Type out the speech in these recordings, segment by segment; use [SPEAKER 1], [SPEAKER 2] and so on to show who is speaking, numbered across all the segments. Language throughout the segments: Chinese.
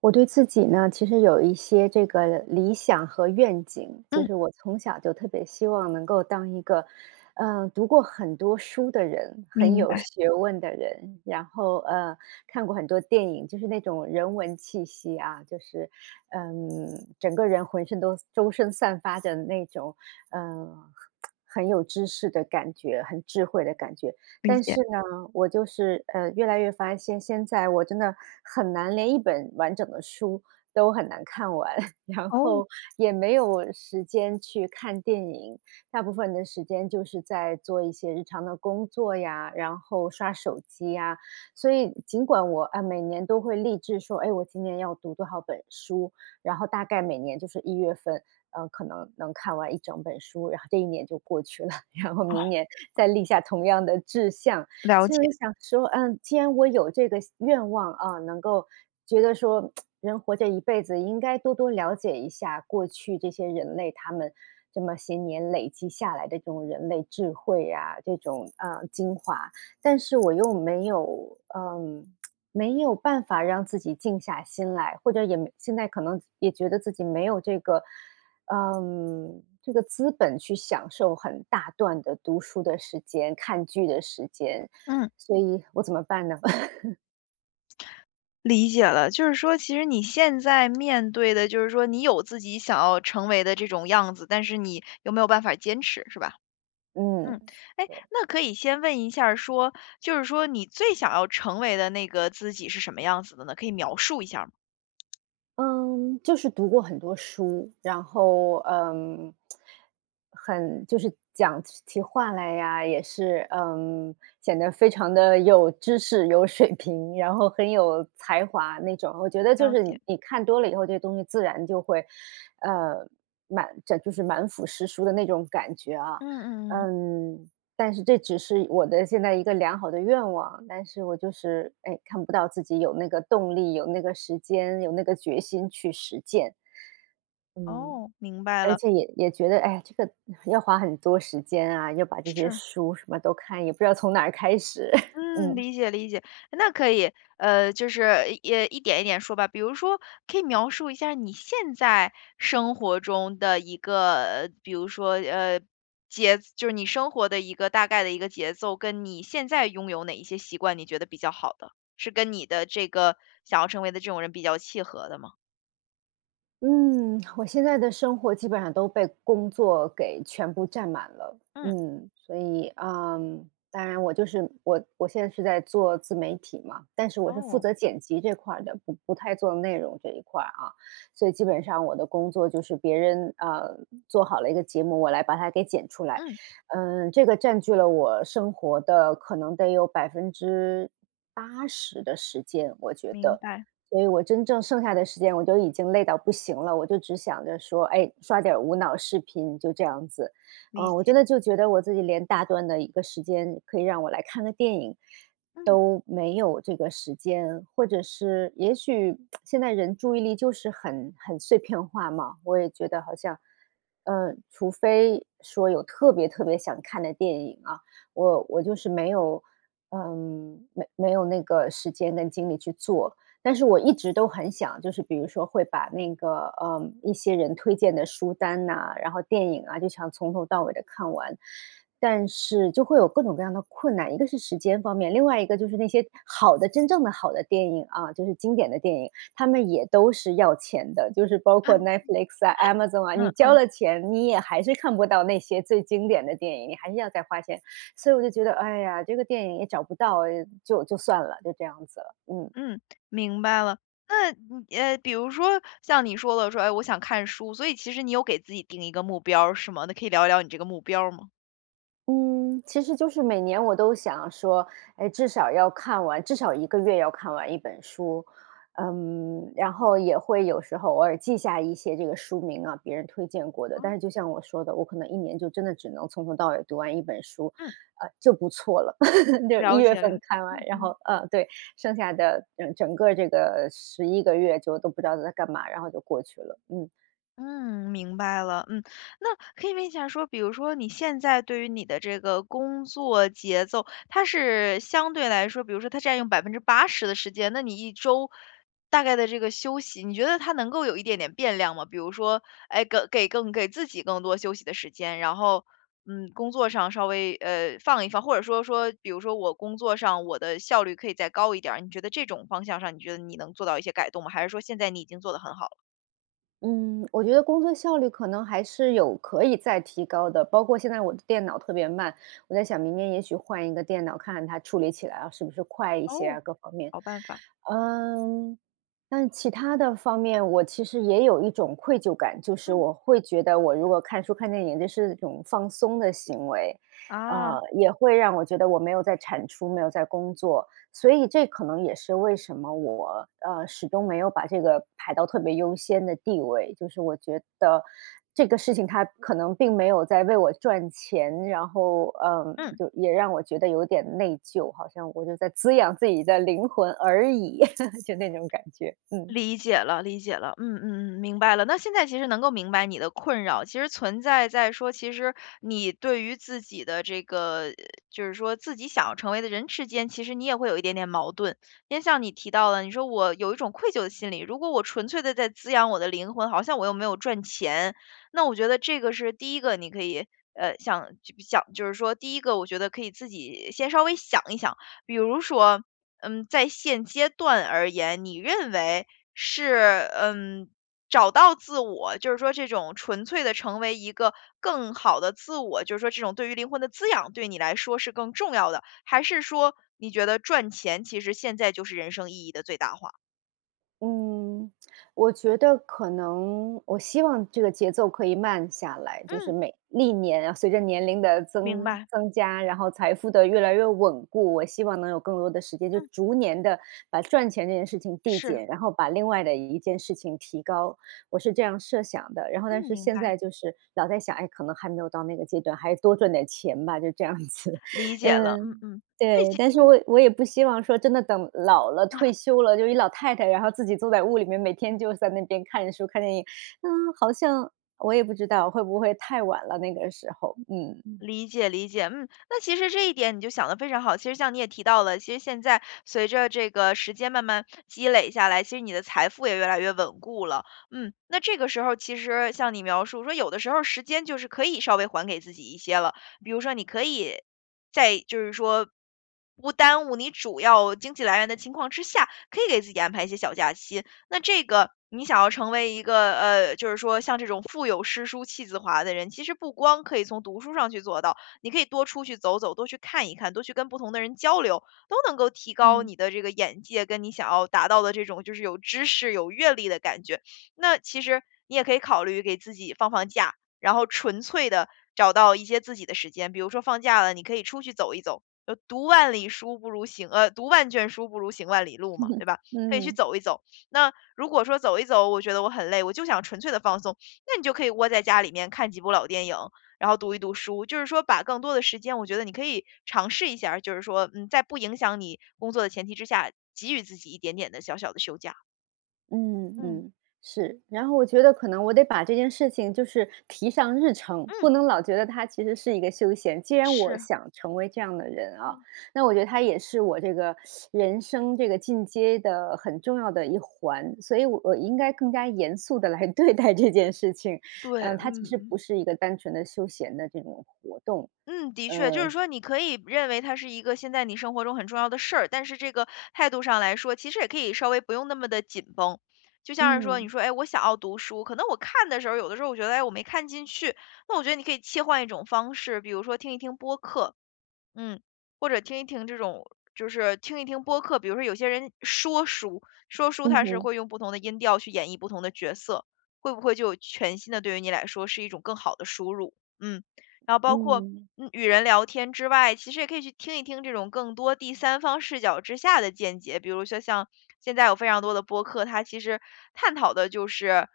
[SPEAKER 1] 我对自己呢，其实有一些这个理想和愿景，就
[SPEAKER 2] 嗯，
[SPEAKER 1] 是我从小就特别希望能够当一个，读过很多书的人，很
[SPEAKER 2] 明
[SPEAKER 1] 有
[SPEAKER 2] 白，
[SPEAKER 1] 学问的人，然后看过很多电影，就是那种人文气息啊，就是整个人浑身都周身散发着那种嗯、呃很有知识的感觉，很智慧的感觉。
[SPEAKER 2] 理
[SPEAKER 1] 但
[SPEAKER 2] 解。
[SPEAKER 1] 是呢，我越来越发现，现在我真的很难，连一本完整的书都很难看完，然
[SPEAKER 2] 哦，
[SPEAKER 1] 后也没有时间去看电影，大部分的时间就是在做一些日常的工作呀，然后刷手机呀。所以尽管我每年都会立志说，哎，我今年要读多少本书，然后大概每年就是一月份，可能能看完一整本书，然后这一年就过去了。然后
[SPEAKER 2] 哦，
[SPEAKER 1] 明年再立下同样的志向。
[SPEAKER 2] 了
[SPEAKER 1] 所以我
[SPEAKER 2] 解。
[SPEAKER 1] 就想说，嗯，既然我有这个愿望啊，能够觉得说人活着一辈子应该多多了解一下过去这些人类他们这么些年累积下来的这种人类智慧呀，这种，精华。但是我又没有没有办法让自己静下心来，或者也没现在可能也觉得自己没有这个这个资本去享受很大段的读书的时间、看剧的时间，
[SPEAKER 2] 嗯。
[SPEAKER 1] 所以我怎么办呢？
[SPEAKER 2] 理解了，就是说其实你现在面对的，就是说你有自己想要成为的这种样子，但是你又没有办法坚持，是吧？
[SPEAKER 1] 嗯。
[SPEAKER 2] 嗯，哎，那可以先问一下儿说，就是说你最想要成为的那个自己是什么样子的呢？可以描述一下儿吗？
[SPEAKER 1] 嗯，就是读过很多书，然后嗯，很就是讲起话来呀，也是显得非常的有知识、有水平，然后很有才华那种。我觉得就
[SPEAKER 2] 了
[SPEAKER 1] 是你
[SPEAKER 2] 解。
[SPEAKER 1] 你看多了以后，这东西自然就会，呃，满这就是满腹诗书的那种感觉啊。
[SPEAKER 2] 嗯嗯嗯，
[SPEAKER 1] 嗯，但是这只是我的现在一个良好的愿望，但是我就是，哎，看不到自己有那个动力、有那个时间、有那个决心去实践。嗯，
[SPEAKER 2] 哦。明白
[SPEAKER 1] 而
[SPEAKER 2] 了，
[SPEAKER 1] 且也觉得，哎，这个要花很多时间啊，要把这些
[SPEAKER 2] 是。
[SPEAKER 1] 书什么都看，也不知道从哪儿开始。
[SPEAKER 2] 嗯，
[SPEAKER 1] 嗯。
[SPEAKER 2] 理解理解，那可以，就是也一点一点说吧。比如说，可以描述一下你现在生活中的一个，比如说，就是你生活的一个大概的一个节奏，跟你现在拥有哪一些习惯，你觉得比较好的，是跟你的这个想要成为的这种人比较契合的吗？
[SPEAKER 1] 嗯，我现在的生活基本上都被工作给全部占满了。
[SPEAKER 2] 嗯
[SPEAKER 1] 嗯，所以，嗯，当然我现在是在做自媒体嘛，但是我是负
[SPEAKER 2] 哦，
[SPEAKER 1] 责剪辑这块儿的，不太做内容这一块儿啊。所以基本上我的工作就是别人啊做好了一个节目，我来把它给剪出来。
[SPEAKER 2] 嗯，
[SPEAKER 1] 嗯，这个占据了我生活的可能得有80%的时间，我觉
[SPEAKER 2] 明
[SPEAKER 1] 得。
[SPEAKER 2] 白，
[SPEAKER 1] 所以我真正剩下的时间，我就已经累到不行了，我就只想着说，哎，刷点儿无脑视频，就这样子。
[SPEAKER 2] 理
[SPEAKER 1] 嗯，我
[SPEAKER 2] 解。
[SPEAKER 1] 真的就觉得我自己连大段的一个时间，可以让我来看个电影，
[SPEAKER 2] 嗯
[SPEAKER 1] 都没有这个时间，或者是也许现在人注意力就是很碎片化嘛，我也觉得好像，除非说有特别特别想看的电影啊，我就是没有，没有那个时间跟精力去做。但是我一直都很想，就是比如说会把那个，一些人推荐的书单呐，然后电影啊，就想从头到尾的看完。但是就会有各种各样的困难，一个是时间方面，另外一个就是那些好的真正的好的电影啊，就是经典的电影，他们也都是要钱的，就是包括
[SPEAKER 2] 啊，
[SPEAKER 1] Netflix 啊、Amazon 啊，你
[SPEAKER 2] 嗯
[SPEAKER 1] 交
[SPEAKER 2] 嗯。
[SPEAKER 1] 了钱，你也还是看不到那些最经典的电影，你还是要再花钱。所以我就觉得，哎呀，这个电影也找不到，就算了，就这样子了，嗯。
[SPEAKER 2] 嗯，明白了。那你比如说像你说了说，哎，我想看书，所以其实你有给自己定一个目标儿是吗？那可以聊一聊你这个目标儿吗？
[SPEAKER 1] 嗯，其实就是每年我都想说，哎，至少要看完，至少一个月要看完一本书，嗯，然后也会有时候偶尔记下一些这个书名啊，别人推荐过的。但
[SPEAKER 2] 啊。
[SPEAKER 1] 是就像我说的，我可能一年就真的只能从头到尾读完一本书，
[SPEAKER 2] 嗯，
[SPEAKER 1] 就不错了。就一
[SPEAKER 2] 了
[SPEAKER 1] 月
[SPEAKER 2] 解了
[SPEAKER 1] 份
[SPEAKER 2] 解，
[SPEAKER 1] 看完，
[SPEAKER 2] 嗯
[SPEAKER 1] 然
[SPEAKER 2] 嗯。
[SPEAKER 1] 后呃，对，剩下的整个这个十一个月就都不知道在干嘛，然后就过去了。嗯。
[SPEAKER 2] 嗯，明白了。嗯，那可以问一下说，比如说你现在对于你的这个工作节奏，它是相对来说，比如说它占用80%的时间，那你一周大概的这个休息，你觉得它能够有一点点变量吗？比如说，哎，更给自己更多休息的时间，然后，工作上稍微放一放，或者说说，比如说我工作上我的效率可以再高一点儿，你觉得这种方向上，你觉得你能做到一些改动吗？还是说现在你已经做得很好了？
[SPEAKER 1] 嗯，我觉得工作效率可能还是有可以再提高的，包括现在我的电脑特别慢，我在想明年也许换一个电脑，看看它处理起来啊，是不是快一些
[SPEAKER 2] 哦，
[SPEAKER 1] 啊，各方面。
[SPEAKER 2] 好办法。
[SPEAKER 1] 嗯，但其他的方面，我其实也有一种愧疚感，就是
[SPEAKER 2] 嗯，
[SPEAKER 1] 我会觉得我如果看书、看电影，这是一种放松的行为，
[SPEAKER 2] 啊，
[SPEAKER 1] 也会让我觉得我没有在产出，没有在工作，所以这可能也是为什么我，始终没有把这个排到特别优先的地位，就是我觉得这个事情它可能并没有在为我赚钱，然后，嗯，
[SPEAKER 2] 嗯，
[SPEAKER 1] 就也让我觉得有点内疚，好像我就在滋养自己的灵魂而已，就那种感觉，嗯。
[SPEAKER 2] 理解了，理解了，嗯嗯嗯，明白了。那现在其实能够明白你的困扰，其实存在在说，其实你对于自己的这个，就是说自己想要成为的人之间，其实你也会有一点点矛盾。因为像你提到了，你说我有一种愧疚的心理，如果我纯粹的在滋养我的灵魂，好像我又没有赚钱，那我觉得这个是第一个，你可以。呃，想就想就是说，第一个，我觉得可以自己先稍微想一想，比如说，在现阶段而言，你认为是嗯，找到自我，就是说这种纯粹的成为一个更好的自我，就是说这种对于灵魂的滋养，对你来说是更重要的，还是说你觉得赚钱其实现在就是人生意义的最大化？
[SPEAKER 1] 嗯，我觉得可能我希望这个节奏可以慢下来，就是
[SPEAKER 2] 嗯，
[SPEAKER 1] 每历年啊，随着年龄的
[SPEAKER 2] 明
[SPEAKER 1] 增
[SPEAKER 2] 白，
[SPEAKER 1] 增加，然后财富的越来越稳固，我希望能有更多的时间，就
[SPEAKER 2] 嗯，
[SPEAKER 1] 逐年的把赚钱这件事情递
[SPEAKER 2] 是，
[SPEAKER 1] 减，然后把另外的一件事情提高，我是这样设想的。然后，但
[SPEAKER 2] 嗯，
[SPEAKER 1] 是
[SPEAKER 2] 明
[SPEAKER 1] 现
[SPEAKER 2] 白，
[SPEAKER 1] 在就是老在想，哎，可能还没有到那个阶段，还是多赚点钱吧，就这样子。
[SPEAKER 2] 理 解了，嗯
[SPEAKER 1] 嗯，
[SPEAKER 2] 嗯，最
[SPEAKER 1] 对，
[SPEAKER 2] 近，
[SPEAKER 1] 但是
[SPEAKER 2] 嗯。
[SPEAKER 1] 我也不希望说真的等老了、退
[SPEAKER 2] 啊。
[SPEAKER 1] 休了，就一老太太，然后自己坐在屋里面，每天就在那边看书、看电影。嗯，好像我也不知道会不会太晚了那个时候，嗯。
[SPEAKER 2] 理解理解，嗯，那其实这一点你就想的非常好。其实像你也提到了，其实现在随着这个时间慢慢积累下来，其实你的财富也越来越稳固了。嗯，那这个时候其实像你描述说，有的时候时间就是可以稍微还给自己一些了，比如说你可以在就是说不耽误你主要经济来源的情况之下，可以给自己安排一些小假期。那这个你想要成为一个就是说像这种腹有诗书气自华的人，其实不光可以从读书上去做到，你可以多出去走走，多去看一看，多去跟不同的人交流，都能够提高
[SPEAKER 1] 嗯。
[SPEAKER 2] 你的这个眼界，跟你想要达到的这种就是有知识、有阅历的感觉。那其实你也可以考虑给自己放放假，然后纯粹的找到一些自己的时间，比如说放假了，你可以出去走一走。呃，读万里书不如行，呃，读万卷书不如行万里路嘛，对吧？可以去
[SPEAKER 1] 嗯。
[SPEAKER 2] 走一走。那如果说走一走，我觉得我很累，我就想纯粹的放松，那你就可以窝在家里面看几部老电影，然后读一读书。就是说把更多的时间，我觉得你可以尝试一下儿就是说，在不影响你工作的前提之下，给予自己一点点的小小的休假。
[SPEAKER 1] 嗯
[SPEAKER 2] 嗯。
[SPEAKER 1] 嗯，是。然后我觉得可能我得把这件事情就是提上日程，
[SPEAKER 2] 嗯，
[SPEAKER 1] 不能老觉得它其实是一个休闲。既然我
[SPEAKER 2] 是，
[SPEAKER 1] 想成为这样的人啊，
[SPEAKER 2] 嗯。
[SPEAKER 1] 那我觉得它也是我这个人生这个进阶的很重要的一环，所以我应该更加严肃的来 对待这件事情。
[SPEAKER 2] 对，
[SPEAKER 1] 嗯，它
[SPEAKER 2] 嗯
[SPEAKER 1] 其实
[SPEAKER 2] 嗯。
[SPEAKER 1] 不是一个单纯的休闲的这种活动。
[SPEAKER 2] 嗯，的确，就是说你可以认为它是一个现在你生活中很重要的事儿，但是这个态度上来说，其实也可以稍微不用那么的紧绷。就像是说，你
[SPEAKER 1] 嗯，
[SPEAKER 2] 说，哎，我想要读书，可能我看的时候，有的时候我觉得，哎，我没看进去，那我觉得你可以切换一种方式，比如说听一听播客，嗯，或者听一听这种就是听一听播客，比如说有些人说书，说书
[SPEAKER 1] 嗯
[SPEAKER 2] 他是
[SPEAKER 1] 哼，
[SPEAKER 2] 会用不同的音调去演绎不同的角色，会不会就有全新的对于你来说是一种更好的输入？嗯，然后包括
[SPEAKER 1] 嗯，
[SPEAKER 2] 与人聊天之外，其实也可以去听一听这种更多第三方视角之下的见解，比如说像现在有非常多的播客，它其实探讨的就是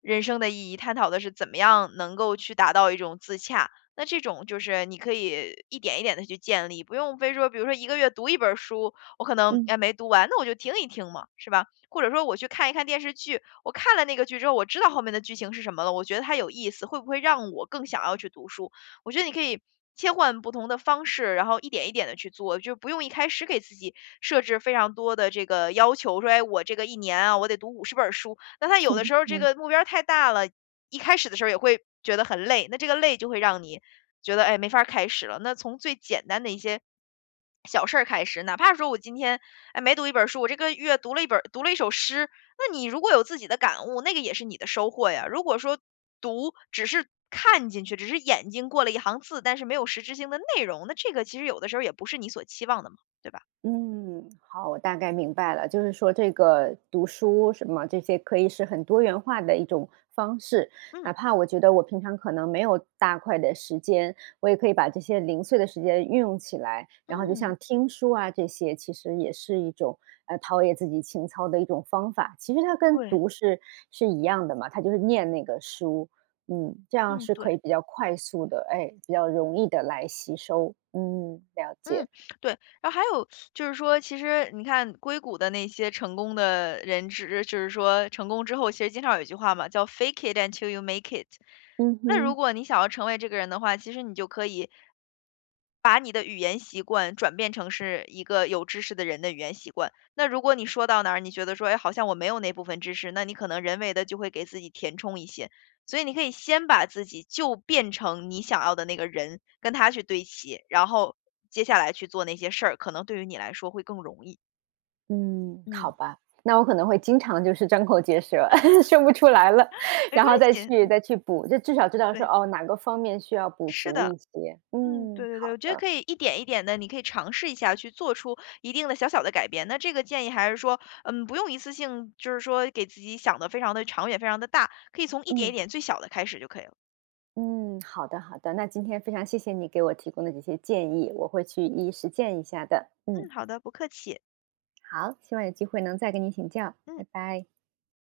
[SPEAKER 2] 人生的意义，探讨的是怎么样能够去达到一种自洽。那这种就是你可以一点一点的去建立，不用非说比如说一个月读一本儿书，我可能，
[SPEAKER 1] 嗯
[SPEAKER 2] 哎，没读完，那我就听一听嘛，是吧？或者说我去看一看电视剧，我看了那个剧之后，我知道后面的剧情是什么了，我觉得它有意思，会不会让我更想要去读书？我觉得你可以切换不同的方式，然后一点一点的去做，就不用一开始给自己设置非常多的这个要求，说，哎，我这个一年啊，我得读50本儿书。那他有的时候这
[SPEAKER 1] 嗯。
[SPEAKER 2] 个目标儿太大了，一开始的时候也会觉得很累，那这个累就会让你觉得，哎，没法儿开始了。那从最简单的一些小事儿开始，哪怕说我今天，哎，没读一本儿书，我这个月读了一首诗，那你如果有自己的感悟，那个也是你的收获呀。如果说读只是看进去，只是眼睛过了一行字，但是没有实质性的内容，那这个其实有的时候也不是你所期望的嘛，对吧？
[SPEAKER 1] 嗯，好，我大概明白了，就是说这个读书什么这些可以是很多元化的一种方式，
[SPEAKER 2] 嗯。
[SPEAKER 1] 哪怕我觉得我平常可能没有大块的时间，我也可以把这些零碎的时间运用起来，然后就
[SPEAKER 2] 嗯，
[SPEAKER 1] 像听书啊这些，其实也是一种陶冶自己情操的一种方法。其实它跟
[SPEAKER 2] 对，
[SPEAKER 1] 读是是一样的嘛，它就是念那个书，嗯，这样
[SPEAKER 2] 嗯，
[SPEAKER 1] 是
[SPEAKER 2] 对。
[SPEAKER 1] 可以比较快速的，哎，比较容易的来吸收。嗯，了
[SPEAKER 2] 嗯，
[SPEAKER 1] 解。
[SPEAKER 2] 对，然后还有就是说，其实你看硅谷的那些成功的人就是说成功之后，其实经常有一句话嘛，叫 "fake it until you make it"。
[SPEAKER 1] 嗯
[SPEAKER 2] 那如
[SPEAKER 1] 哼。
[SPEAKER 2] 果你想要成为这个人的话，其实你就可以把你的语言习惯转变成是一个有知识的人的语言习惯。那如果你说到哪儿，你觉得说，哎，好像我没有那部分知识，那你可能人为的就会给自己填充一些。所以你可以先把自己就变成你想要的那个人，跟他去对齐，然后接下来去做那些事儿，可能对于你来说会更容易。
[SPEAKER 1] 嗯，好
[SPEAKER 2] 嗯，
[SPEAKER 1] 吧，那我可能会经常就是张口结舌，说不出来了，
[SPEAKER 2] 没
[SPEAKER 1] 然
[SPEAKER 2] 关
[SPEAKER 1] 后
[SPEAKER 2] 系，
[SPEAKER 1] 再去补，就至少知道说，
[SPEAKER 2] 对，
[SPEAKER 1] 哦，哪个方面需要补
[SPEAKER 2] 是
[SPEAKER 1] 足
[SPEAKER 2] 的。
[SPEAKER 1] 一些。
[SPEAKER 2] 嗯，
[SPEAKER 1] 嗯，
[SPEAKER 2] 对对对，
[SPEAKER 1] 好
[SPEAKER 2] 我觉得
[SPEAKER 1] 的，
[SPEAKER 2] 可以一点一点的，你可以尝试一下去做出一定的小小的改变。那这个建议还是说，不用一次性就是说给自己想的非常的长远、非常的大，可以从一点一
[SPEAKER 1] 嗯
[SPEAKER 2] 点最小的开始就可以了。
[SPEAKER 1] 嗯，好的好的，那今天非常谢谢你给我提供的这些建议，我会去一一实践一下的。嗯，
[SPEAKER 2] 嗯，好的，不客气，
[SPEAKER 1] 好，希望有机会能再跟你请教，
[SPEAKER 2] 嗯。
[SPEAKER 1] 拜拜。